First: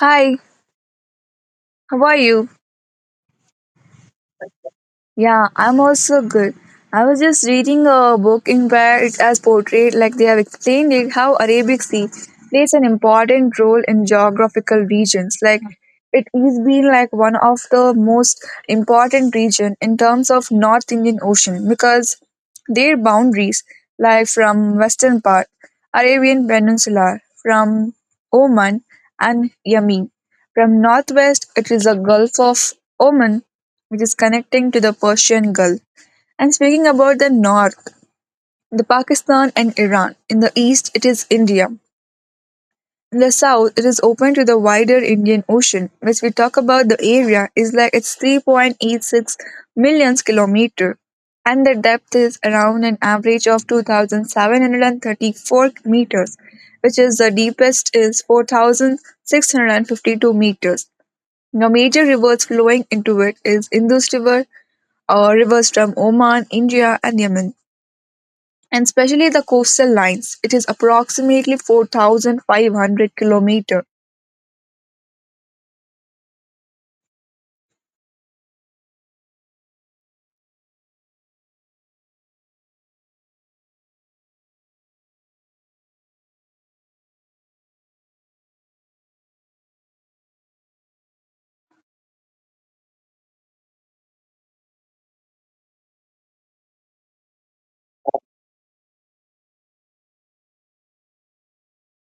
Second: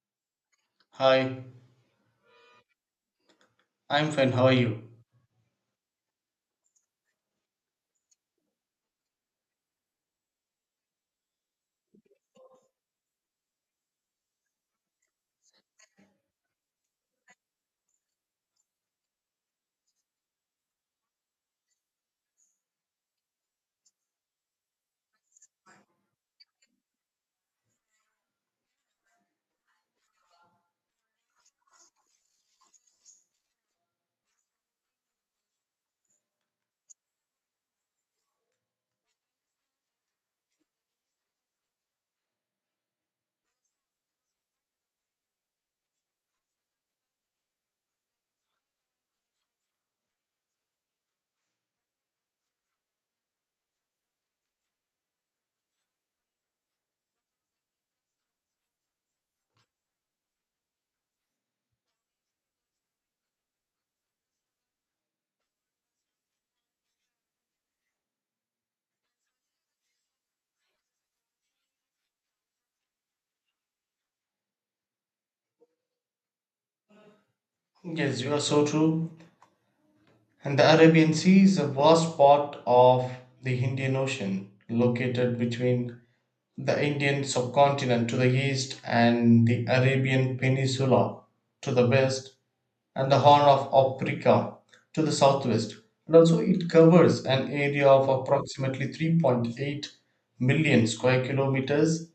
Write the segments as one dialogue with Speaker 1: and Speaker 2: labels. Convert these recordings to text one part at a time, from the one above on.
Speaker 1: Hi,
Speaker 2: Hi,
Speaker 1: how are you?
Speaker 2: I'm fine. How are you?
Speaker 1: Yeah, I'm also good. I was just reading a book in where it has portrayed, like they have explained it, how Arabic Sea plays an important role in geographical regions. Like it is been like one of the most important region in terms of North Indian Ocean because their boundaries lie from western part, Arabian Peninsula, from Oman and Yemen. From northwest, it is the Gulf of Oman which is connecting to the Persian Gulf. And speaking about the north, the Pakistan and Iran. In the east, it is India. In the south, it is open to the wider Indian Ocean, which we talk about the area is like it's 3.86 million kilometer, and the depth is around an average of 2,734 meters, which is the deepest is 4,652 meters. Now, major rivers flowing into it is Indus River, rivers from Oman, India, and Yemen, and especially the coastal lines. It is approximately 4,500 kilometer.
Speaker 2: Yes, you are so true. And the Arabian Sea is a vast part of the Indian Ocean, located between the Indian subcontinent to the east and the Arabian Peninsula to the west, and the Horn of Africa to the southwest. And also, it covers an area of approximately 3.8 million square kilometers,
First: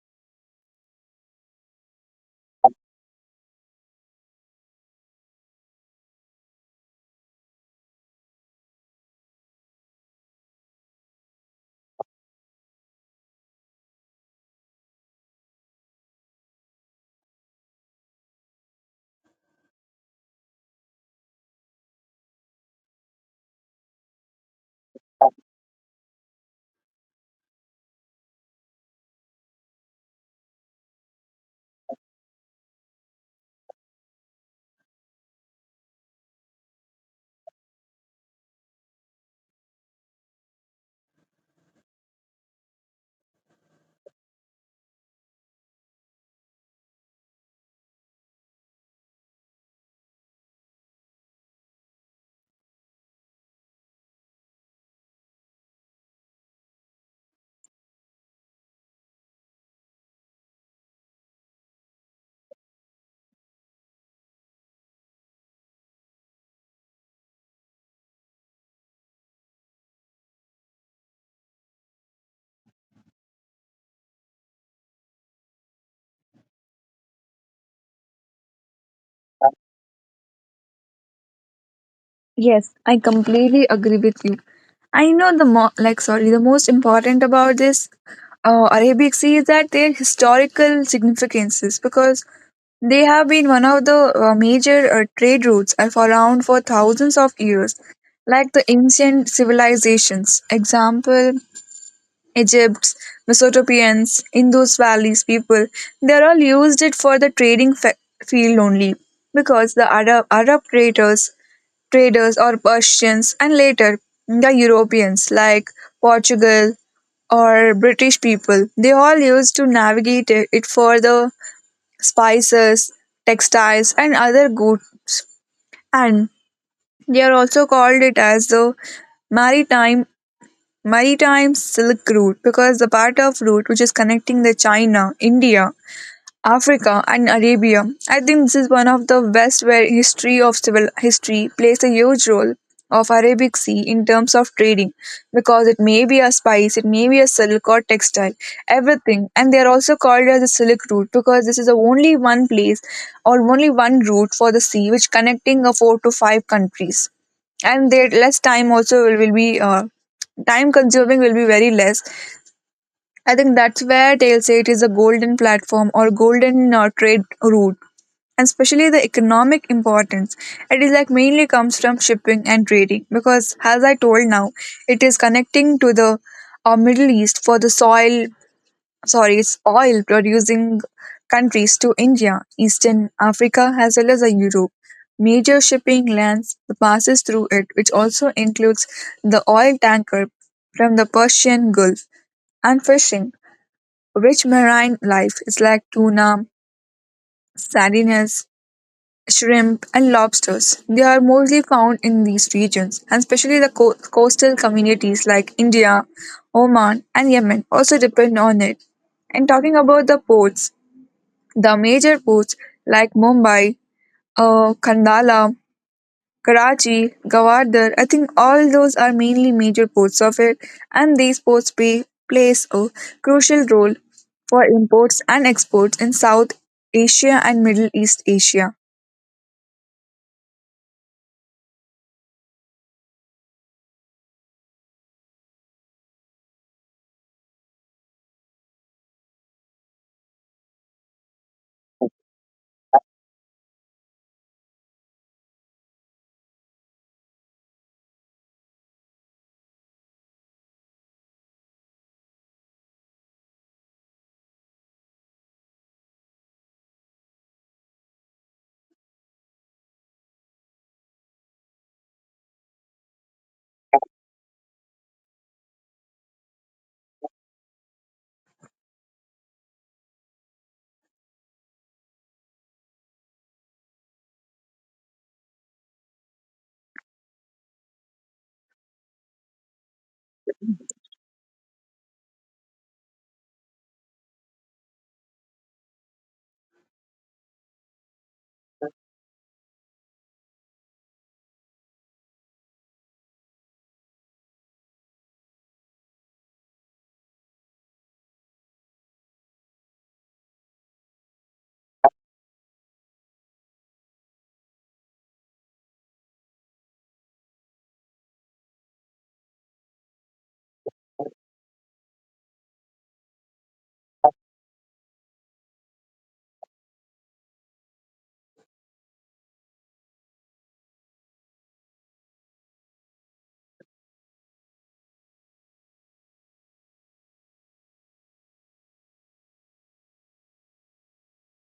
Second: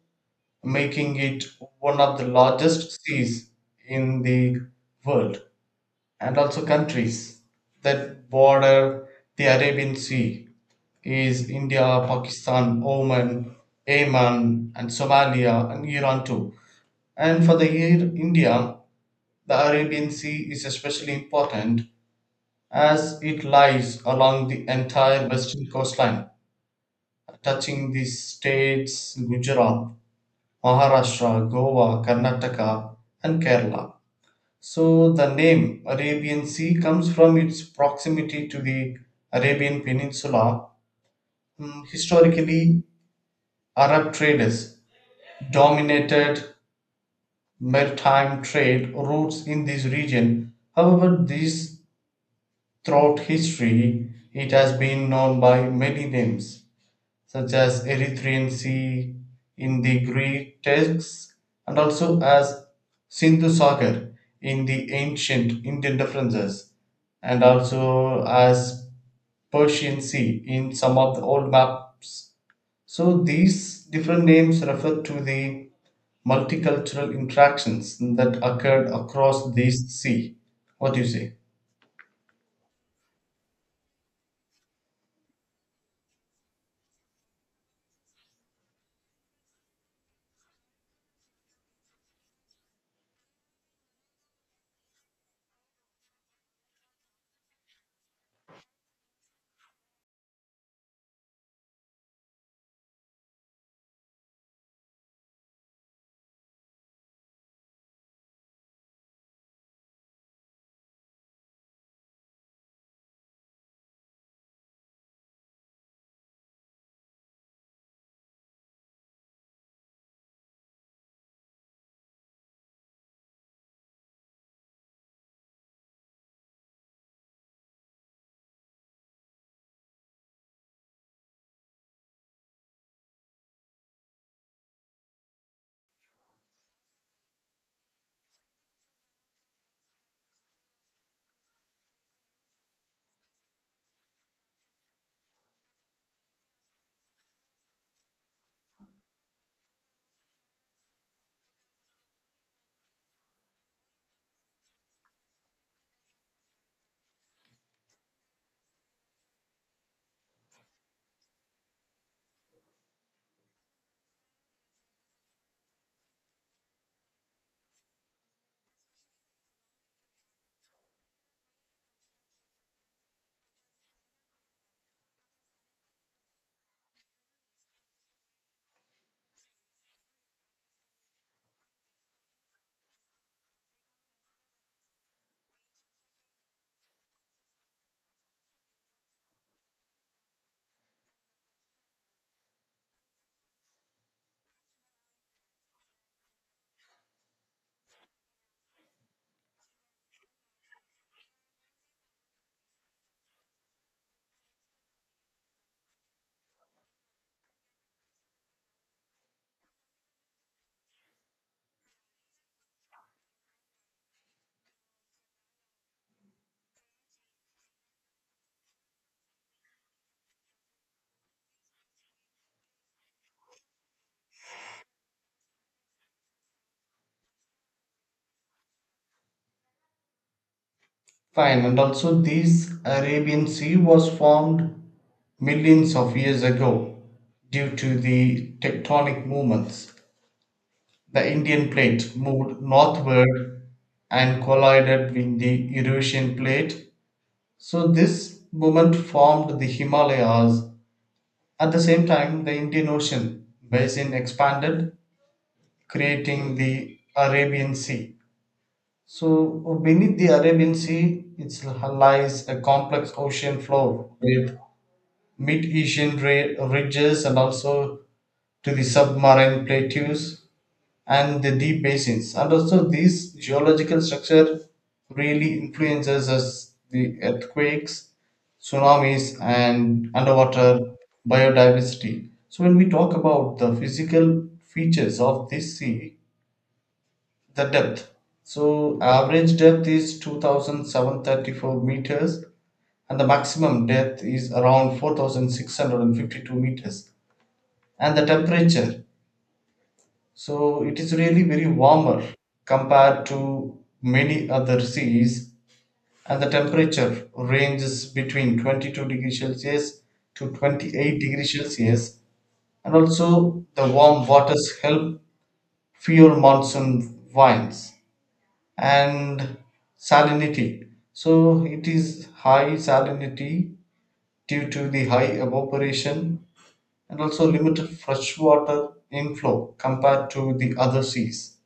Speaker 2: making it one of the largest seas in the world. And also, countries that border the Arabian Sea is India, Pakistan, Oman, Yemen, and Somalia, and Iran too. And for the year India, the Arabian Sea is especially important as it lies along the entire western coastline, touching the states Gujarat, Maharashtra, Goa, Karnataka, and Kerala. So the name Arabian Sea comes from its proximity to the Arabian Peninsula. Historically, Arab traders dominated maritime trade routes in this region. However, this throughout history, it has been known by many names, such as Erythraean Sea in the Greek texts and also as Sindhu Sagar in the ancient Indian references and also as Persian Sea in some of the old maps. So these different names refer to the multicultural interactions that occurred across these sea. What do you say?
Speaker 1: Yes, I completely agree with you. I know the mo- like sorry, the most important about this Arabic Sea is that their historical significances because they have been one of the major trade routes for around for thousands of years, like the ancient civilizations. Example, Egypt, Mesopotamians, Indus Valley's people, they all used it for the trading field only because the Arab traders or Persians and later the Europeans like Portugal or British people, they all used to navigate it for the spices, textiles and other goods and they are also called it as the maritime maritime silk route because the part of route which is connecting the China, India, Africa and Arabia. I think this is one of the west where history of civil history plays a huge role of Arabic Sea in terms of trading because it may be a spice, it may be a silk or textile, everything. And they are also called as the Silk Route because this is the only one place or only one route for the sea which connecting a four to five countries. And there less time also will be time consuming will be very less. I think that's where they'll say it is a golden platform or golden trade route, and especially the economic importance. It is like mainly comes from shipping and trading because, as I told now, it is connecting to the Middle East for the soil, sorry, it's oil producing countries to India, Eastern Africa, as well as Europe. Major shipping lanes passes through it, which also includes the oil tanker from the Persian Gulf and fishing. Rich marine life is like tuna, sardines, shrimp, and lobsters. They are mostly found in these regions, and especially the coastal communities like India, Oman, and Yemen also depend on it. And talking about the ports, the major ports like Mumbai, Kandala, Karachi, Gawadar, I think all those are mainly major ports of it, and these ports plays a crucial role for imports and exports in South Asia and Middle East Asia.
Speaker 2: Fine, and also this Arabian Sea was formed millions of years ago due to the tectonic movements. The Indian plate moved northward and collided with the Eurasian plate. So, this movement formed the Himalayas. At the same time, the Indian Ocean basin expanded, creating the Arabian Sea. So beneath the Arabian Sea, it lies a complex ocean floor with mid-Asian ridges and also to the submarine plateaus and the deep basins. And also this geological structure really influences us the earthquakes, tsunamis and underwater biodiversity. So when we talk about the physical features of this sea, the depth, so average depth is two thousand seven thirty four meters and the maximum depth is around 4,652 meters. And the temperature, so it is really very warmer compared to many other seas, and the temperature ranges between 22 degrees Celsius to 28 degrees Celsius. And also the warm waters help fuel monsoon vines and salinity. So it is high salinity due to the high evaporation and also limited freshwater inflow compared to the other seas.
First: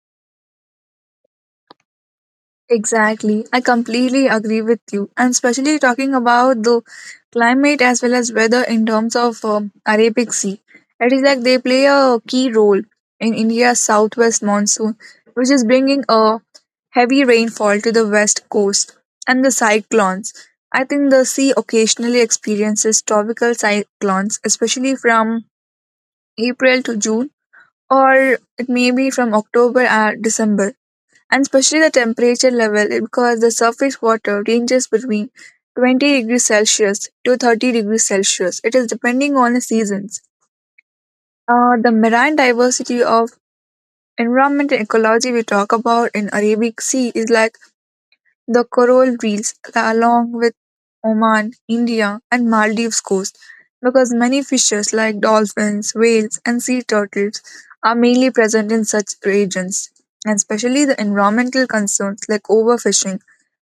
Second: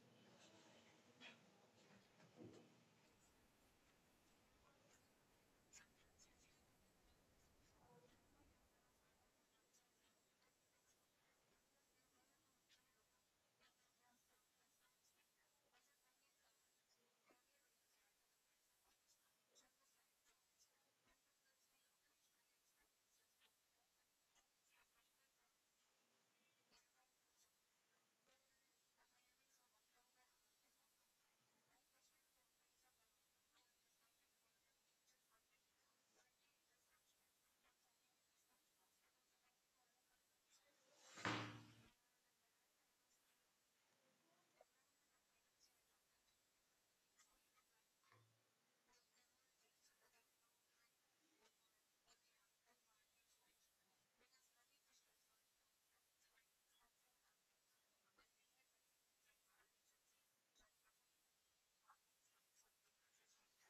Speaker 1: Exactly. I completely agree with you. And especially talking about the climate as well as weather in terms of Arabic Sea. It is like they play a key role in India's southwest monsoon, which is bringing a heavy rainfall to the west coast and the cyclones. I think the sea occasionally experiences tropical cyclones, especially from April to June, or it may be from October and December, and especially the temperature level because the surface water ranges between 20 degrees Celsius to 30 degrees Celsius. It is depending on the seasons. The marine diversity of environment and ecology we talk about in Arabic Sea is like the coral reefs along with Oman, India, and Maldives coast because many fishes like dolphins, whales, and sea turtles are mainly present in such regions, and especially the environmental concerns like overfishing,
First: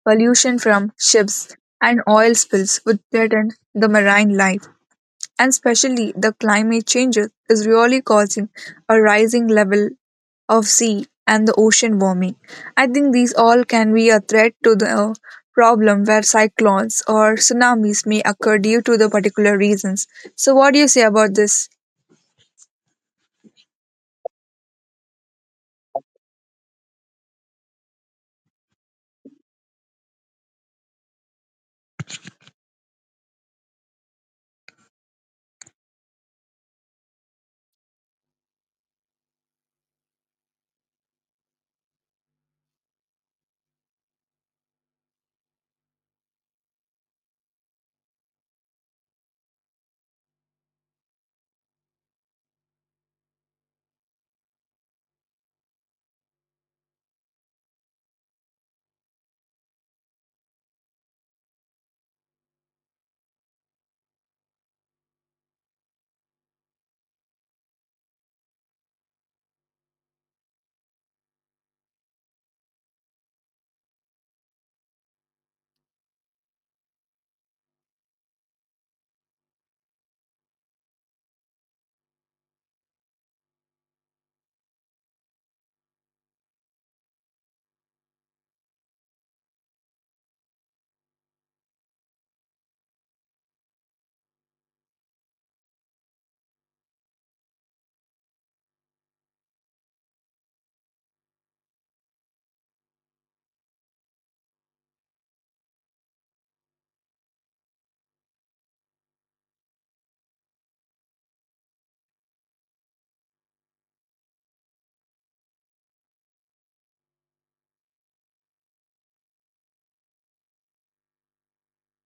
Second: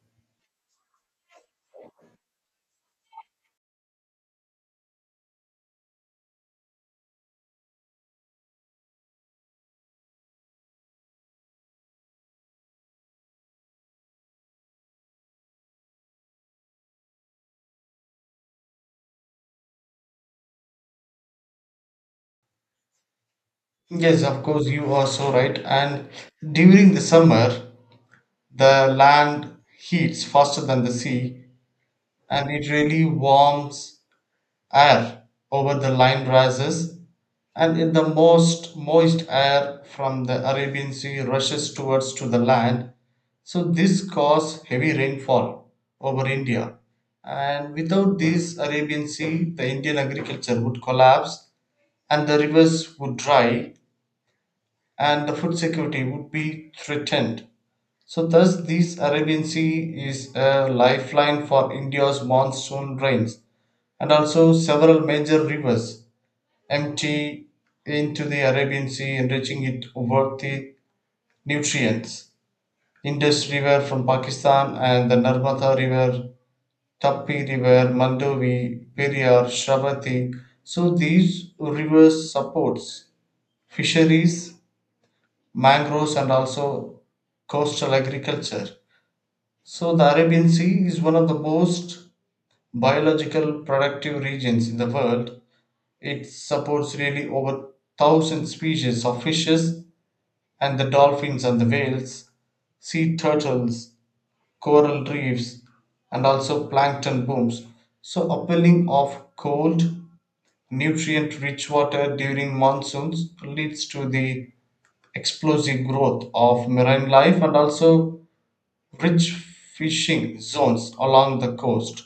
Speaker 1: pollution from ships, and oil spills would threaten the marine life, and especially the climate changes is really causing a rising level of sea and the ocean warming. I think these all can be a threat to the problem where cyclones or tsunamis may occur due to the particular reasons. So what do you say about this?
Speaker 2: Yes, of course, you are so right. And during the summer, the land heats faster than the sea, and it really warms air over the line rises, and in the most moist air from the Arabian Sea rushes towards to the land. So this causes heavy rainfall over India. And without this Arabian Sea, the Indian agriculture would collapse and the rivers would dry and the food security would be threatened. So thus this Arabian Sea is a lifeline for India's monsoon rains, and also several major rivers empty into the Arabian Sea, enriching it with the nutrients. Indus River from Pakistan and the Narmada River, Tapi River, Mandovi, Periyar, Shravati. So these rivers supports fisheries, mangroves and also coastal agriculture. So the Arabian Sea is one of the most biological productive regions in the world. It supports really over 1,000 species of fishes and the dolphins and the whales, sea turtles, coral reefs, and also plankton booms. So, upwelling of cold, nutrient rich water during monsoons leads to the explosive growth of marine life and also rich fishing zones along the coast.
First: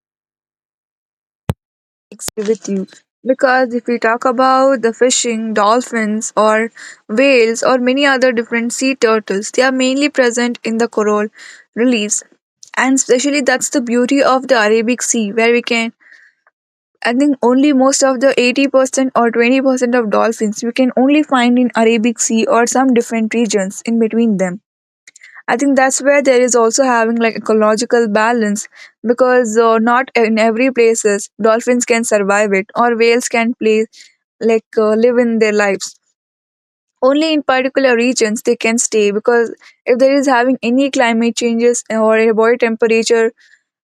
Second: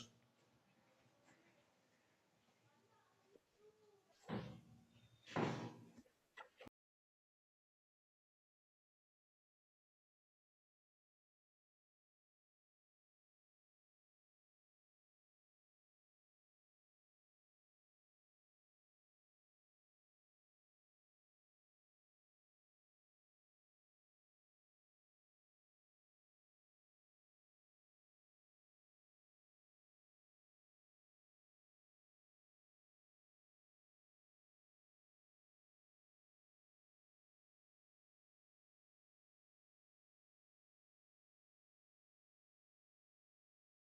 Speaker 1: With you because if we talk about the fishing, dolphins, or whales, or many other different sea turtles, they are mainly present in the coral reliefs, and especially that's the beauty of the Arabic Sea, where we can. I think only most of the 80% or 20% of dolphins we can only find in Arabic Sea or some different regions in between them. I think that's where there is also having like ecological balance because not in every places dolphins can survive it or whales can play like live in their lives. Only in particular regions they can stay because if there is having any climate changes or a body temperature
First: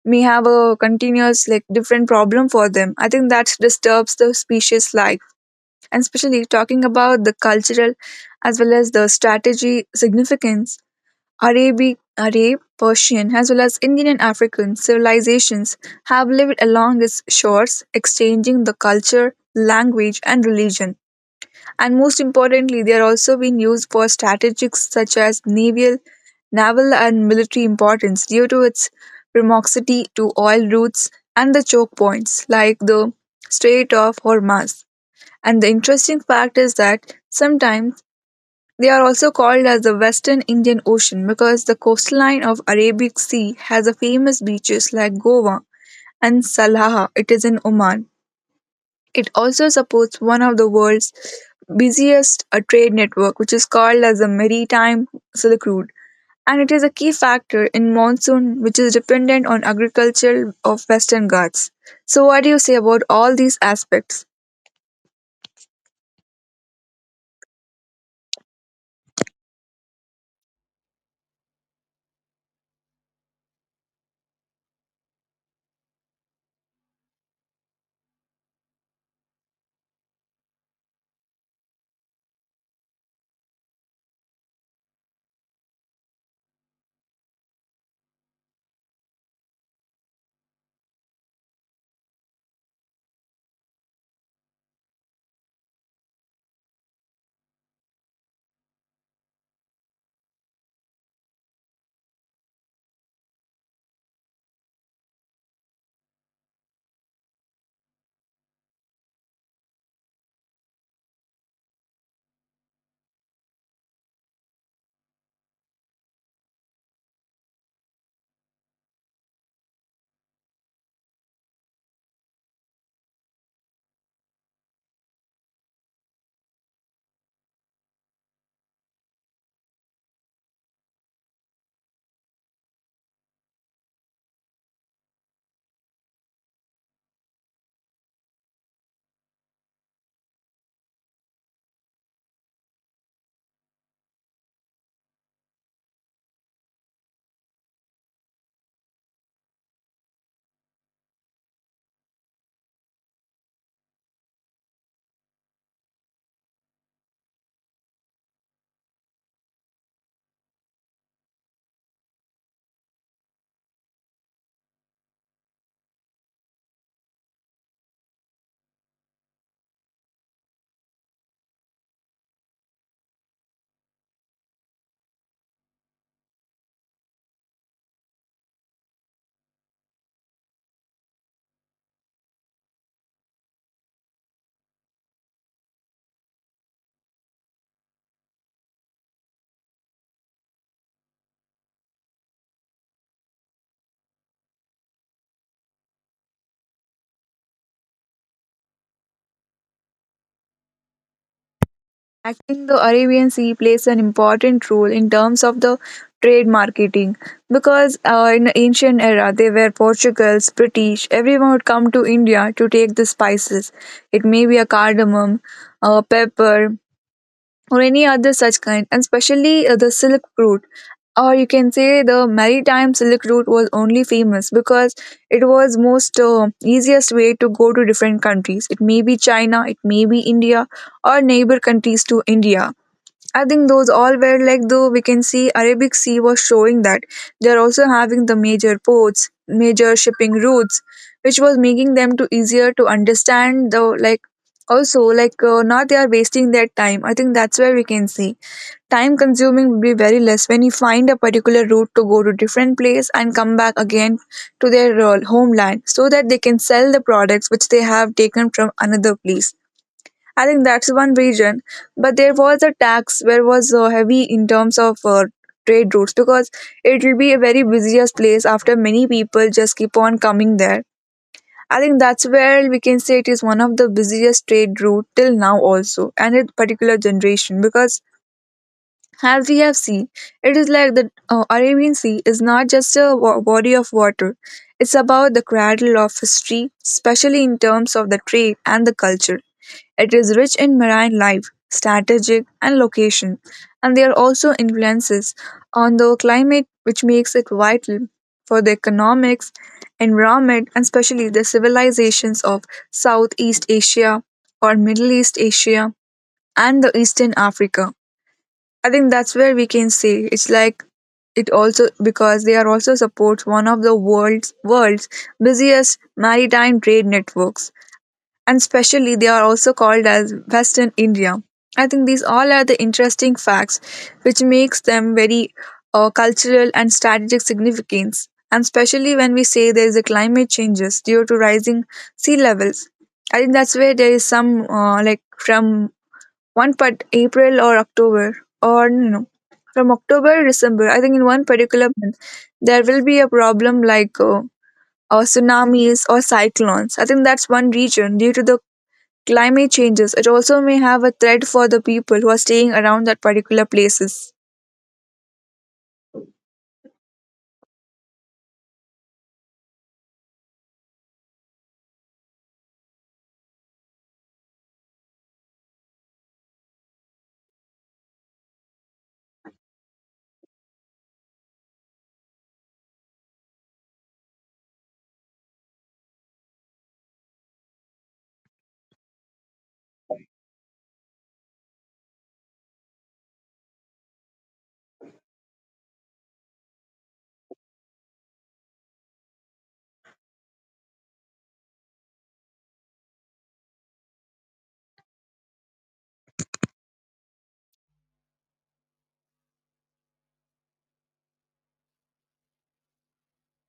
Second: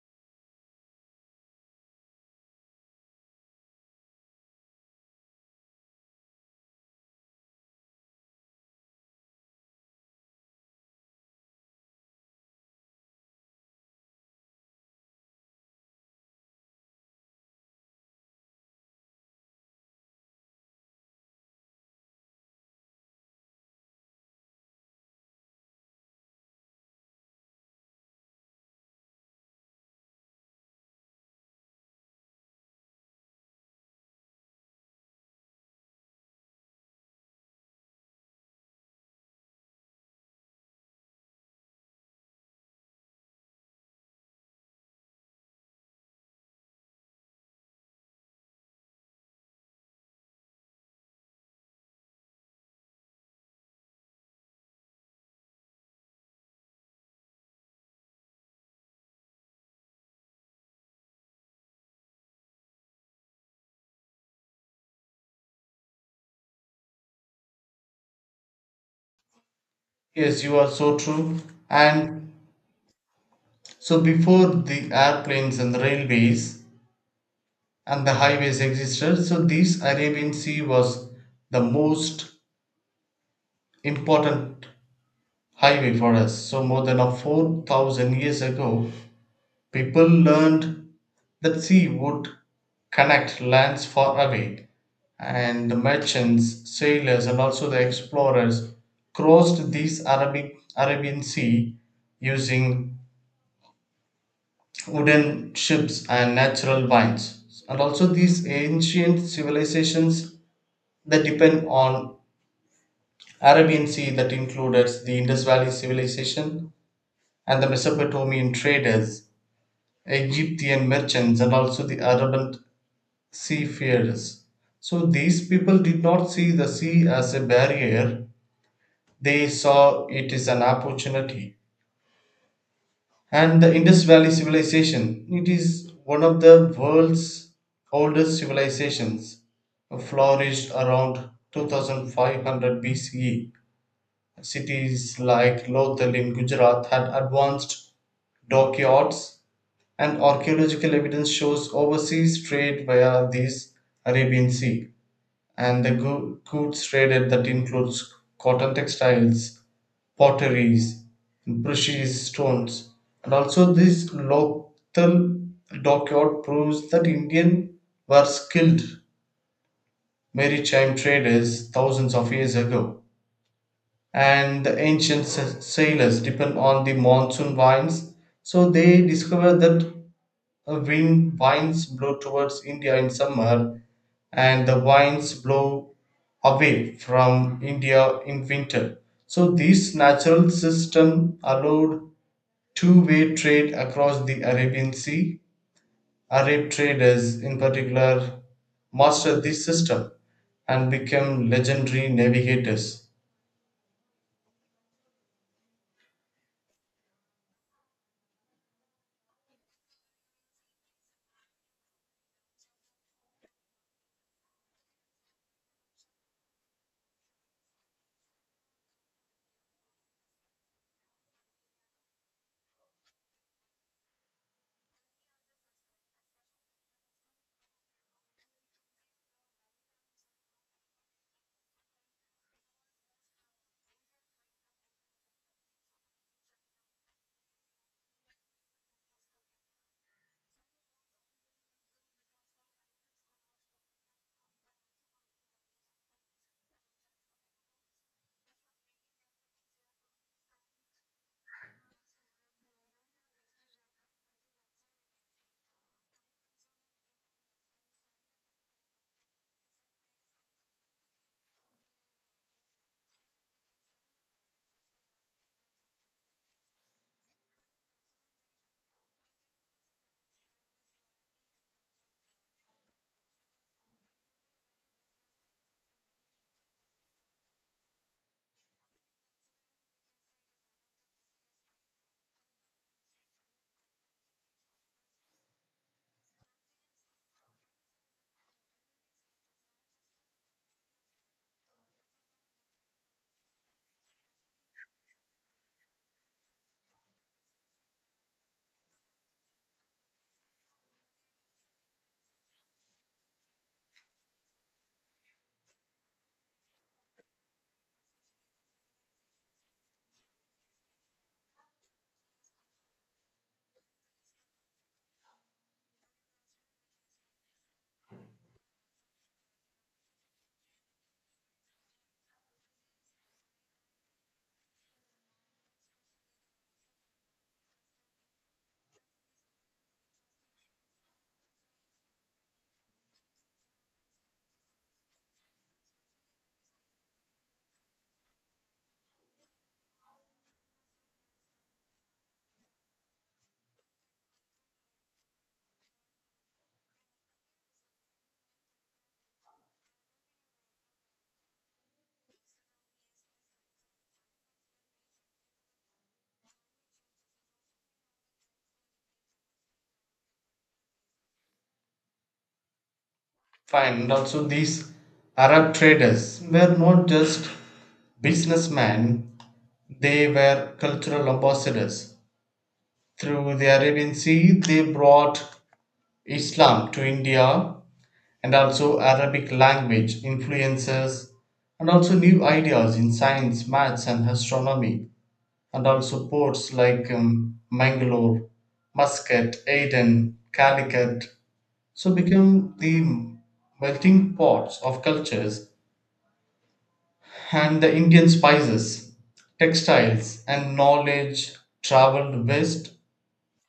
Speaker 1: may have a continuous like different problem for them. I think that disturbs the species life, and especially talking about the cultural as well as the strategy significance. Arab, Persian, as well as Indian and African civilizations have lived along its shores, exchanging the culture, language, and religion. And most importantly, they are also being used for strategies such as naval and military importance due to its proximity to oil routes and the choke points like the Strait of Hormuz. And the interesting fact is that sometimes they are also called as the Western Indian Ocean because the coastline of Arabic Sea has a famous beaches like Goa and Salalah. It is in Oman. It also supports one of the world's busiest trade network which is called as the maritime silk route, and it is a key factor in monsoon which is dependent on agriculture of Western Ghats. So what do you say about all these aspects?
Speaker 2: Yes, you are so true. And so, before the airplanes and the railways, and the highways existed. So this Arabian Sea was the most important highway for us. So more than a 4,000 years ago, people learned that sea would connect lands far away and the merchants, sailors and also the explorers crossed this Arabic Arabian Sea using wooden ships and natural vines. And also these ancient civilizations that depend on Arabian Sea that included the Indus Valley civilization and the Mesopotamian traders, Egyptian merchants, and also the Arabian seafarers. So these people did not see the sea as a barrier, they saw it as an opportunity. And the Indus Valley civilization, it is one of the world's oldest civilizations, flourished around 2500 BCE. Cities like Lothal in Gujarat had advanced dockyards, and archaeological evidence shows overseas trade via these Arabian Sea, and the goods traded that includes cotton textiles, potteries, precious stones, and also this Lothal dockyard proves that Indian were skilled maritime traders thousands of years ago. And the ancient sailors depend on the monsoon winds. So they discovered that winds blow towards India in summer, and the winds blow away from India in winter. So this natural system allowed two-way trade across the Arabian Sea. Arab traders, in particular, mastered this system and became legendary
Speaker 1: I think the
Speaker 2: navigators.
Speaker 1: Arabian Sea plays an important role in terms of the trade marketing because in the ancient era they were Portuguese, British. Everyone would come to India to take the spices. It may be a cardamom, a pepper, or any other such kind, and especially the silk route. Or you can say the maritime silk route was only famous because it was most easiest way to go to different countries. It may be China, it may be India, or neighbor countries to India. I think those all were like though we can see Arabic Sea was showing that they're also having the major ports, major shipping routes, which was making them to easier to understand though like also like not they are wasting their time. I think that's where we can see time consuming will be very less when you find a particular route to go to different place and come back again to their homeland so that they can sell the products which they have taken from another place. I think that's one region. But there was a tax where was heavy in terms of trade routes because it will be a very busiest place after many people just keep on coming there. I think that's where we can say it is one of the busiest trade route till now also and in particular generation because, as we have seen, it is like the Arabian Sea is not just a body of water, it's about the cradle of history, especially in terms of the trade and the culture. It is rich in marine life, strategic, and location, and there are also influences on the climate which makes it vital for the economics, environment, and especially the civilizations of Southeast Asia or Middle East Asia and the Eastern Africa. I think that's where we can say it's like it also because they are also supports one of the world's busiest maritime trade networks, and specially they are also called as Western India. I think these all are the interesting facts which makes them very cultural and strategic significance, and especially when we say there is a climate changes due to rising sea levels. I think that's where there is some uh, like from one part April or October or no, no, from October to December. I think in one particular month there will be a problem like tsunamis or cyclones. I think that's one region due to the climate changes. It also may have a threat for the people who are staying around that particular places
Speaker 2: Find also these Arab traders were not just businessmen, they were cultural ambassadors. Through the Arabian Sea, they brought Islam to India and also Arabic language influences and also new ideas in science, maths, and astronomy, and also ports like Mangalore, Muscat, Aden, Calicut. So become the melting pots of cultures. And the Indian spices, textiles, and knowledge traveled west,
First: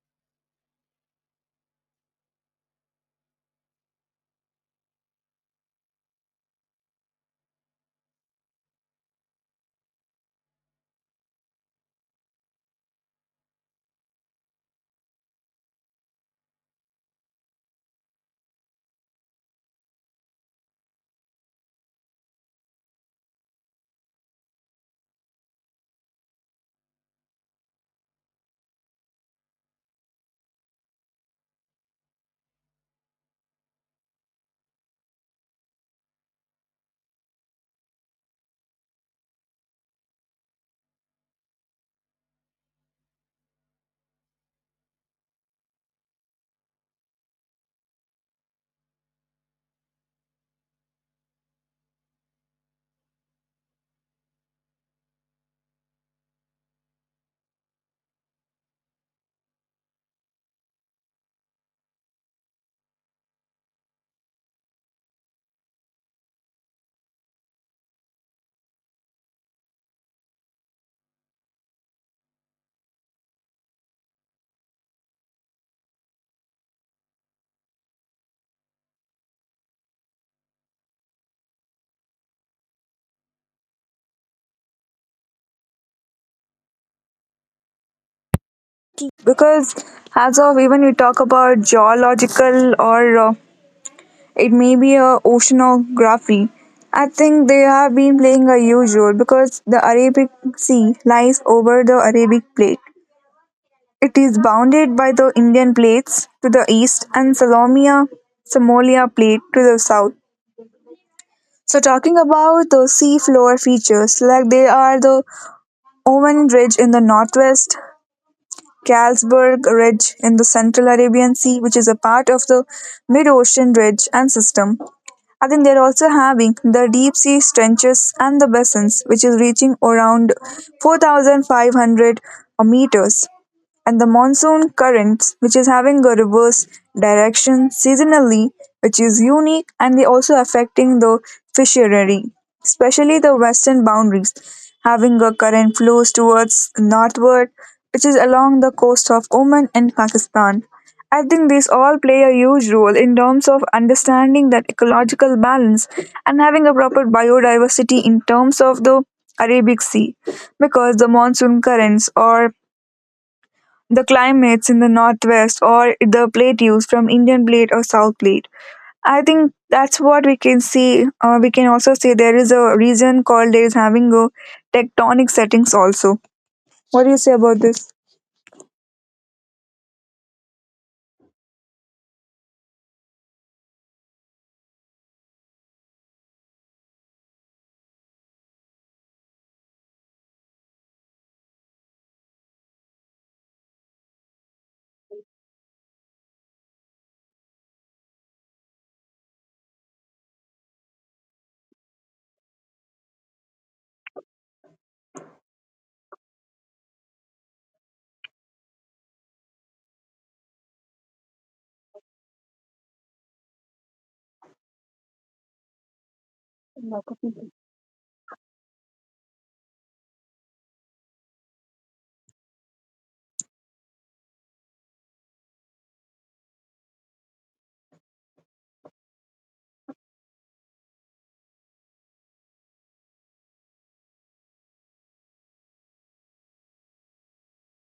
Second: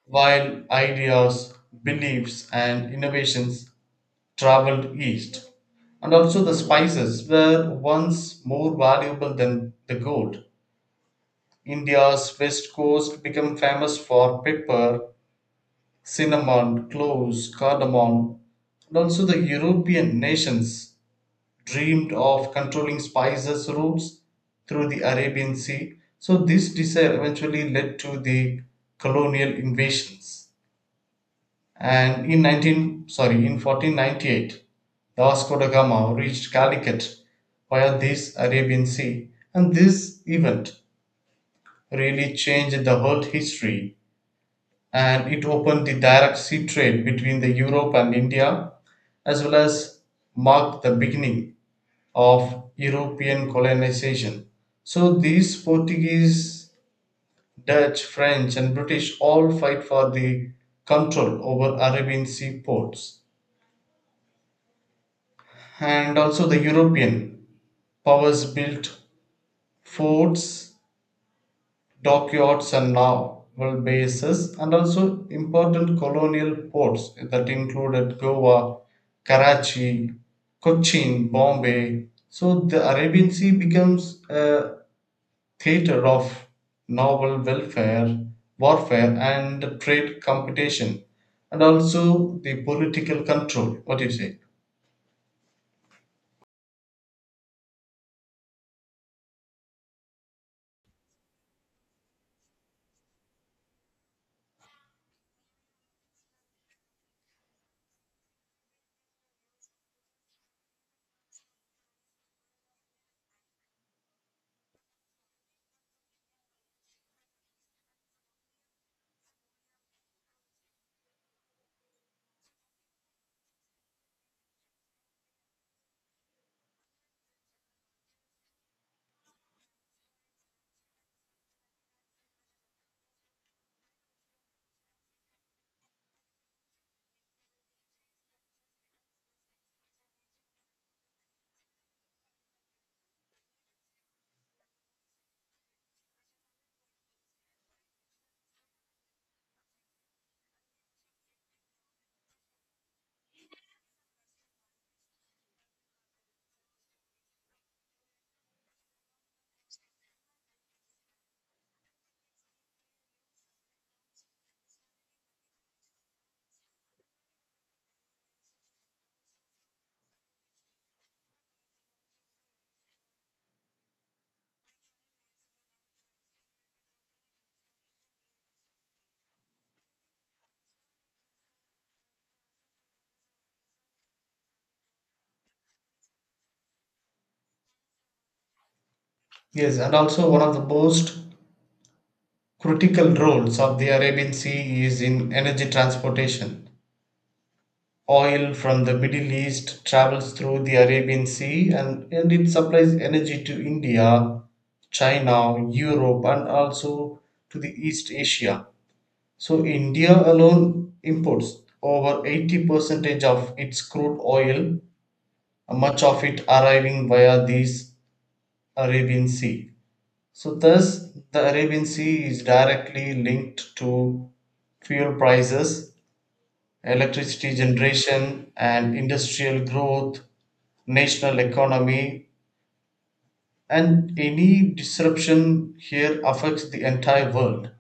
Speaker 2: while ideas, beliefs, and innovations traveled east. And also, the spices were once more valuable than the gold. India's west coast became famous for pepper, cinnamon, cloves, cardamom, and also the European nations dreamed of controlling Spicer's routes through the Arabian Sea. So, this desire eventually led to the colonial invasions. And in 19, sorry, in 1498, the Vasco da Gama reached Calicut via this Arabian Sea. And this event really changed the world history and it opened the direct sea trade between the Europe and India as well as marked the beginning of European colonization. So these Portuguese, Dutch, French, and British all fight for the control over Arabian sea ports. And also the European powers built forts, dockyards, and naval bases, and also important colonial ports that included Goa, Karachi, Cochin, Bombay. So the Arabian Sea becomes a theatre of naval welfare, warfare,
Speaker 1: because
Speaker 2: and trade
Speaker 1: as of even you
Speaker 2: competition,
Speaker 1: talk about
Speaker 2: and also the
Speaker 1: geological or
Speaker 2: political control. What do you say?
Speaker 1: it may be a oceanography. I think they have been playing a huge role because the Arabic Sea lies over the Arabic Plate. It is bounded by the Indian plates to the east and Salomia Somalia plate to the south. So talking about the seafloor features, like they are the Oman Ridge in the northwest, Carlsberg Ridge in the Central Arabian Sea, which is a part of the mid-ocean ridge and system. I think they're also having the deep sea trenches and the basins, which is reaching around 4,500 meters, and the monsoon currents, which is having a reverse direction seasonally, which is unique, and they also affecting the fishery, especially the western boundaries, having a current flows towards northward, which is along the coast of Oman and Pakistan. I think these all play a huge role in terms of understanding that ecological balance and having a proper biodiversity in terms of the Arabic Sea, because the monsoon currents or the climates in the Northwest or the plateaus from Indian plate or South plate. I think that's what we can see. We can also say there is a region called there is having a tectonic settings also. What do you say about this?
Speaker 2: Yes, and also one of the most critical roles of the Arabian Sea is in energy transportation. Oil from the Middle East travels through the Arabian Sea, and it supplies energy to India, China, Europe, and also to the East Asia. So India alone imports over 80 percentage of its crude oil, much of it arriving via the Arabian Sea. So thus the Arabian Sea is directly linked to fuel prices, electricity generation and industrial growth, national economy, and any disruption here affects the entire world.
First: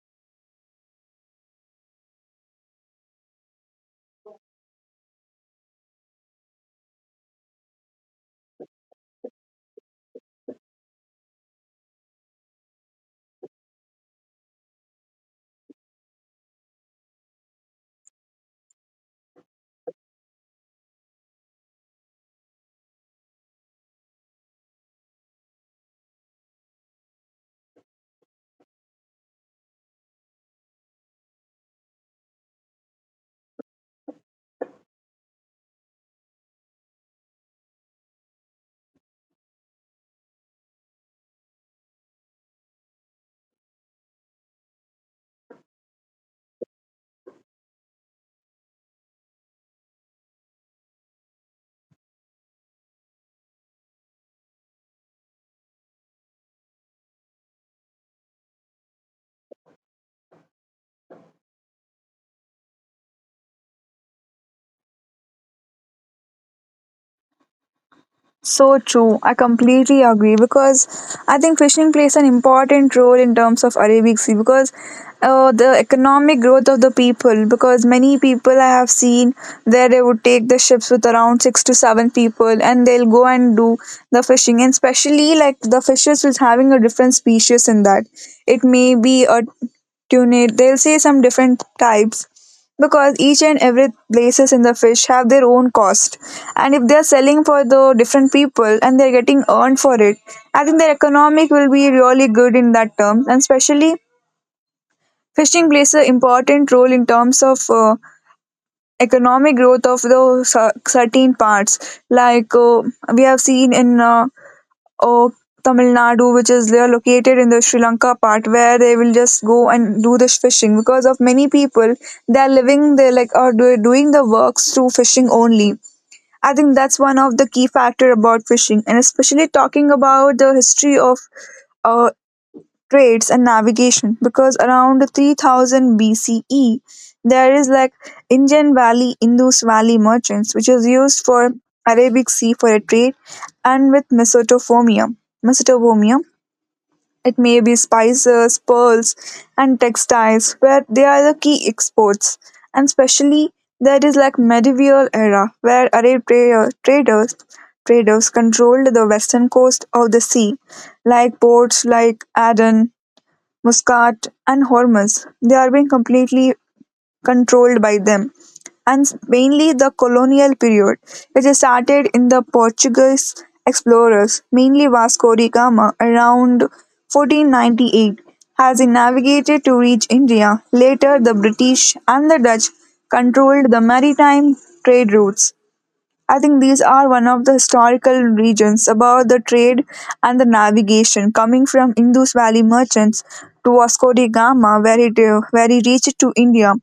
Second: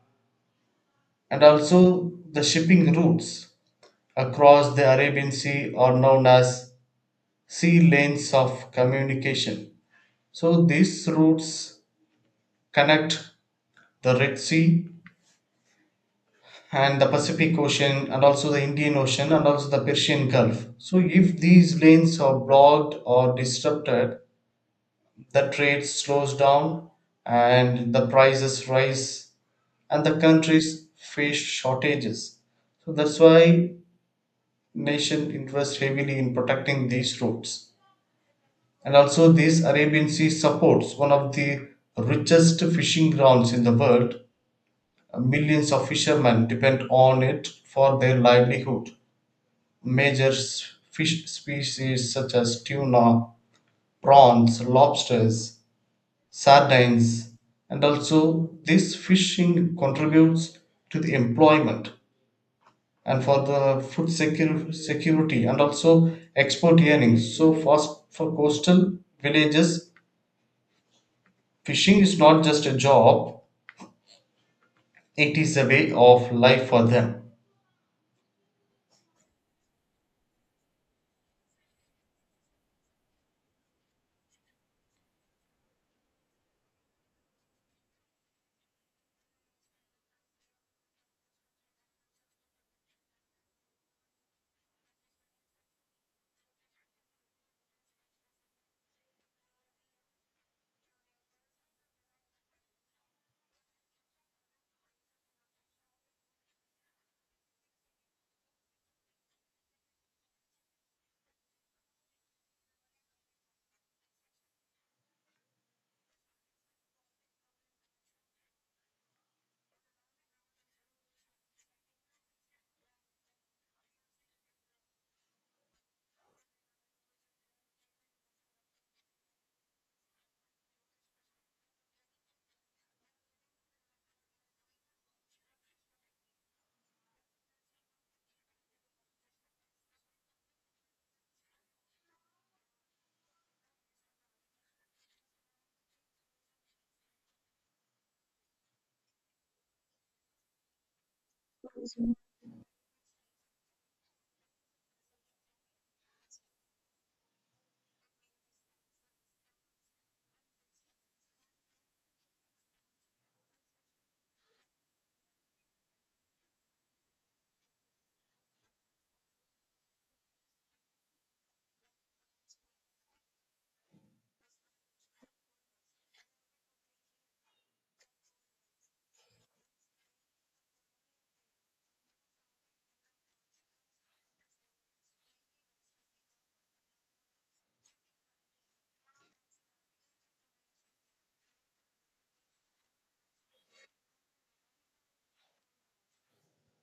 Speaker 2: And also the shipping routes across the Arabian Sea are known as sea lanes of communication. So these routes connect the Red Sea and the Pacific Ocean and also the Indian Ocean and also the Persian Gulf. So if these lanes are blocked or disrupted, the trade slows down and the prices rise and the countries face shortages. So that's why nation invests heavily in protecting these routes. And also, this Arabian Sea supports one of the richest fishing grounds in the world. Millions of fishermen depend on it for their livelihood. Major fish species such as tuna, prawns, lobsters, sardines, and also this fishing contributes to the employment and for the food security and also export earnings. So, for
Speaker 1: So
Speaker 2: coastal
Speaker 1: true. I
Speaker 2: villages,
Speaker 1: completely agree, because I think fishing
Speaker 2: fishing
Speaker 1: plays
Speaker 2: is
Speaker 1: an
Speaker 2: not just a
Speaker 1: important role in
Speaker 2: job,
Speaker 1: terms of Arabic Sea because
Speaker 2: it is a
Speaker 1: the
Speaker 2: way of
Speaker 1: economic growth
Speaker 2: life
Speaker 1: of
Speaker 2: for
Speaker 1: the
Speaker 2: them.
Speaker 1: people. Because many people I have seen there, they would take the ships with around 6 to 7 people and they'll go and do the fishing. And especially like the fishes is having a different species in that. It may be a tuna. They'll say some different types, because each and every places in the fish have their own cost, and if they're selling for the different people and they're getting earned for it, I think their economic will be really good in that term. And especially fishing plays an important role in terms of economic growth of the certain parts like we have seen in of Tamil Nadu, which is they are located in the Sri Lanka part, where they will just go and do this fishing, because of many people they are living they like are doing the works through fishing only. I think that's one of the key factor about fishing. And especially talking about the history of uh, trades and navigation, because around 3000 BCE there is like Indian Valley Indus Valley merchants which is used for Arabic Sea for a trade and with Mesopotamia. It may be spices, pearls and textiles, where they are the key exports. And especially there is like medieval era where Arab traders controlled the western coast of the sea, like ports like Aden, Muscat, and Hormuz. They are being completely controlled by them. And mainly the colonial period, which started in the Portuguese explorers, mainly Vasco da Gama, around 1498, has navigated to reach India. Later, the British and the Dutch controlled the maritime trade routes. I think these are one of the historical regions about the trade and the navigation, coming from Indus Valley merchants to Vasco da Gama, where it where he reached to India.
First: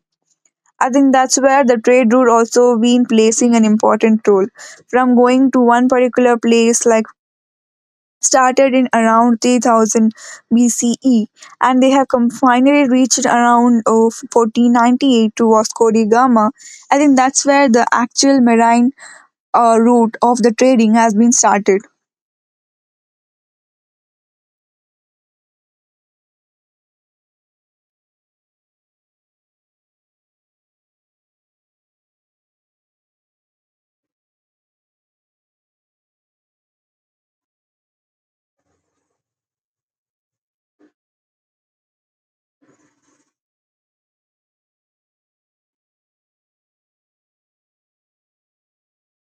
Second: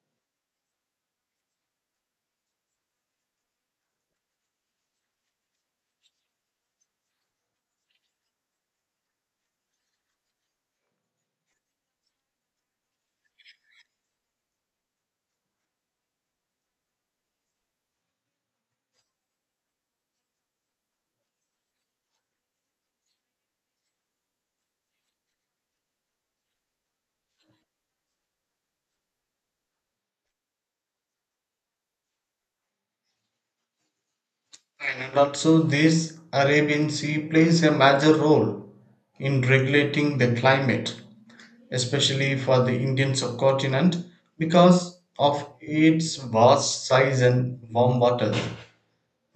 Speaker 1: I think that's where the trade route also been placing an important role, from going to one particular place like started in around 3000 BCE, and they have come finally reached around oh, 1498 to Vasco da Gama. I think that's where the actual marine route of the trading has been started.
Speaker 2: And also, this Arabian Sea plays a major role in regulating the climate, especially for the Indian subcontinent, because of its vast size and warm water.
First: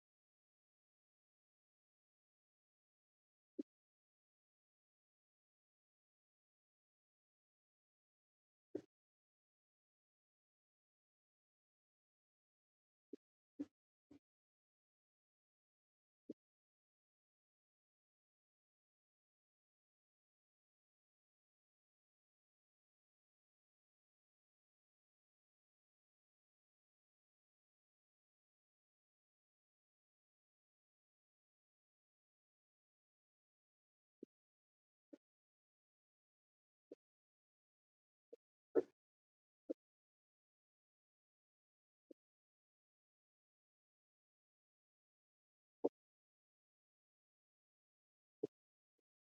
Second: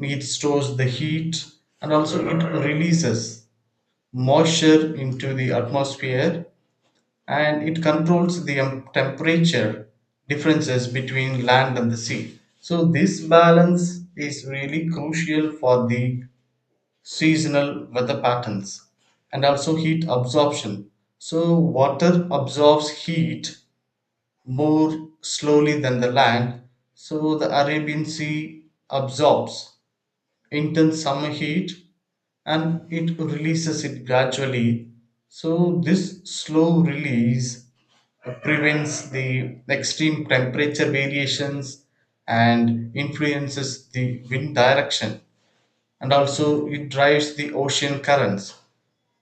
Speaker 2: It stores the heat and also it releases moisture into the atmosphere and it controls the temperature differences between land and the sea. So, this balance is really crucial for the seasonal weather patterns and also heat absorption. So, water absorbs heat more slowly than the land, so the Arabian Sea absorbs intense summer heat and it releases it gradually. So, this slow release prevents the extreme temperature variations and influences the wind direction and also it drives the ocean currents.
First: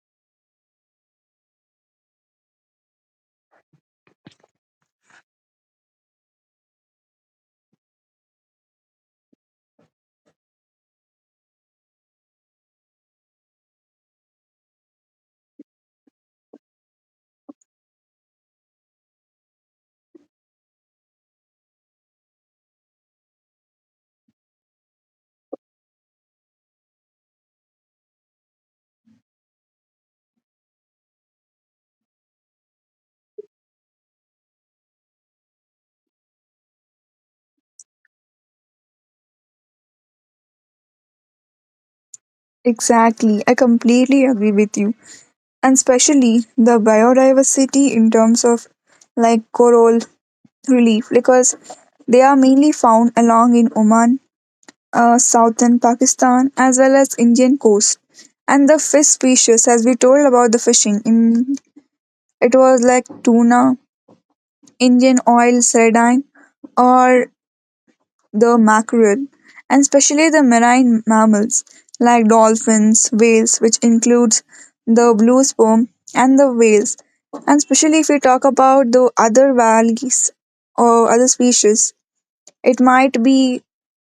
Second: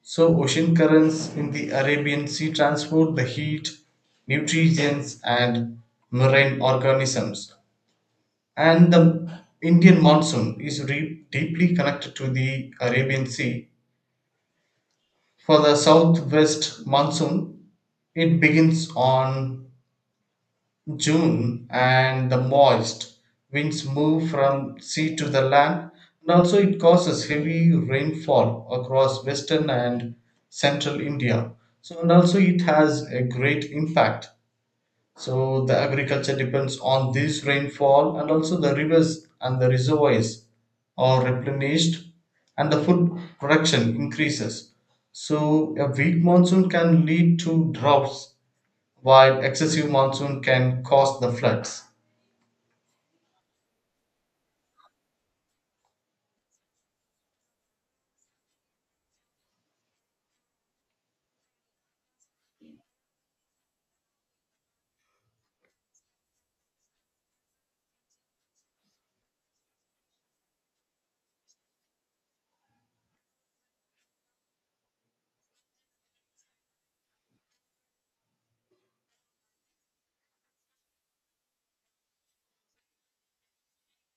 Speaker 2: So ocean currents in the Arabian Sea transport the heat, nutrients and marine organisms, and the Indian monsoon is deeply connected to the Arabian Sea. For the southwest monsoon, it begins on June and the moist winds move from sea to the land, and also it causes heavy rainfall across western and central India. So and also it has a great impact. So the agriculture depends on this rainfall and also the rivers and the reservoirs are replenished and the food
Speaker 1: Exactly, I
Speaker 2: production
Speaker 1: completely agree
Speaker 2: increases.
Speaker 1: with you. And
Speaker 2: So a weak
Speaker 1: especially
Speaker 2: monsoon
Speaker 1: the
Speaker 2: can lead to
Speaker 1: biodiversity in
Speaker 2: droughts
Speaker 1: terms of
Speaker 2: while
Speaker 1: like
Speaker 2: excessive
Speaker 1: coral
Speaker 2: monsoon can
Speaker 1: relief,
Speaker 2: cause the
Speaker 1: because
Speaker 2: floods.
Speaker 1: they are mainly found along in Oman, southern Pakistan as well as Indian coast. And the fish species, as we told about the fishing, in, it was like tuna, Indian oil sardine, or the mackerel, and especially the marine mammals like dolphins, whales, which includes the blue sperm and the whales. And especially if we talk about the other whales or other species, it might be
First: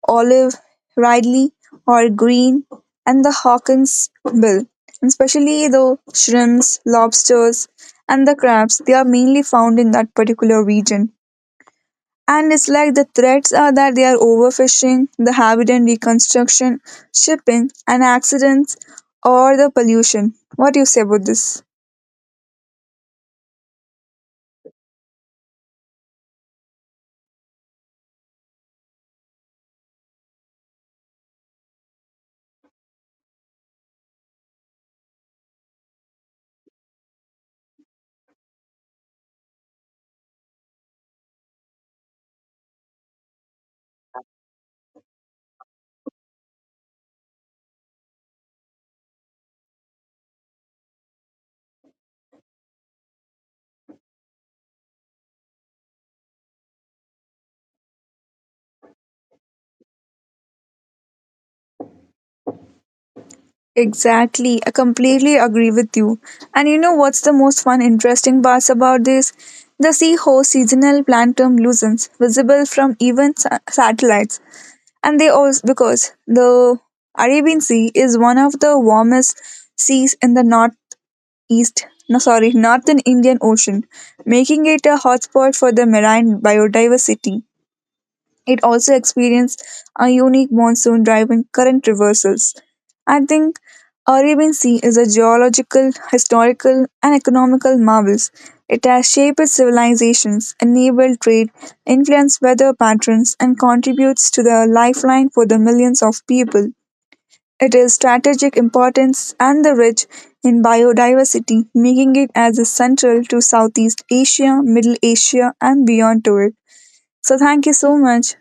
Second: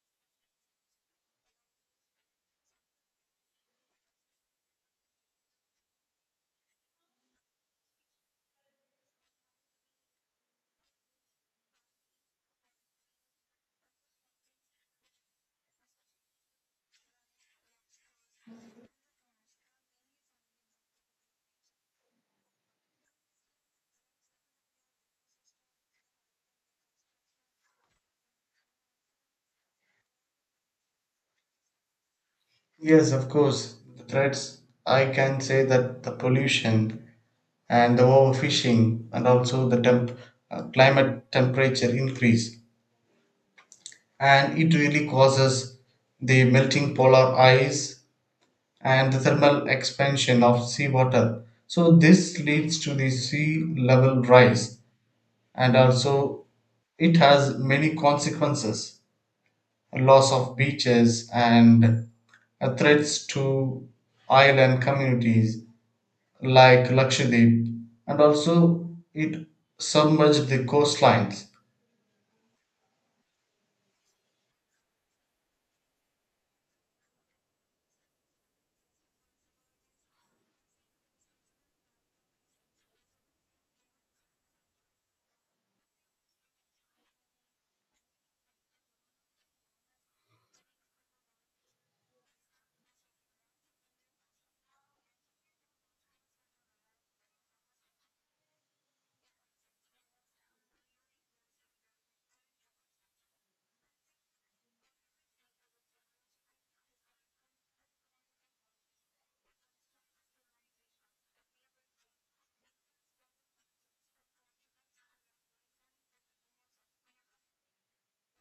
Speaker 1: Olive Ridley or Green, and the Hawkins bill, and especially the shrimps, lobsters, and the crabs. They are mainly found in that particular region. And it's like the threats are that they are overfishing, the habitat reconstruction, shipping, and accidents, or the pollution. What do you say about this?
Speaker 2: Yes, of course, the threats I can say that the pollution and the overfishing and also the climate temperature increase and it really causes the melting polar ice and the thermal expansion of seawater, so this leads to the sea level rise. And also it has many consequences, loss of beaches, and threats to
Speaker 1: Exactly. I
Speaker 2: island
Speaker 1: completely
Speaker 2: communities
Speaker 1: agree with you. And you
Speaker 2: like
Speaker 1: know what's the most
Speaker 2: Lakshadweep,
Speaker 1: fun,
Speaker 2: and
Speaker 1: interesting parts
Speaker 2: also
Speaker 1: about this?
Speaker 2: it
Speaker 1: The sea
Speaker 2: submerged
Speaker 1: seahorse
Speaker 2: the
Speaker 1: seasonal
Speaker 2: coastlines.
Speaker 1: plankton loosens, visible from even satellites. And they also, because the Arabian Sea is one of the warmest seas in the northeast, no, sorry, northern Indian Ocean, making it a hotspot for the marine biodiversity. It also experienced a unique monsoon driven current reversals. I think Arabian Sea is a geological, historical, and economical marvel. It has shaped civilizations, enabled trade, influenced weather patterns, and contributes to the lifeline for the millions of people. It is strategic importance and the rich in biodiversity, making it as a central to Southeast Asia, Middle Asia, and beyond to it. So thank you so much.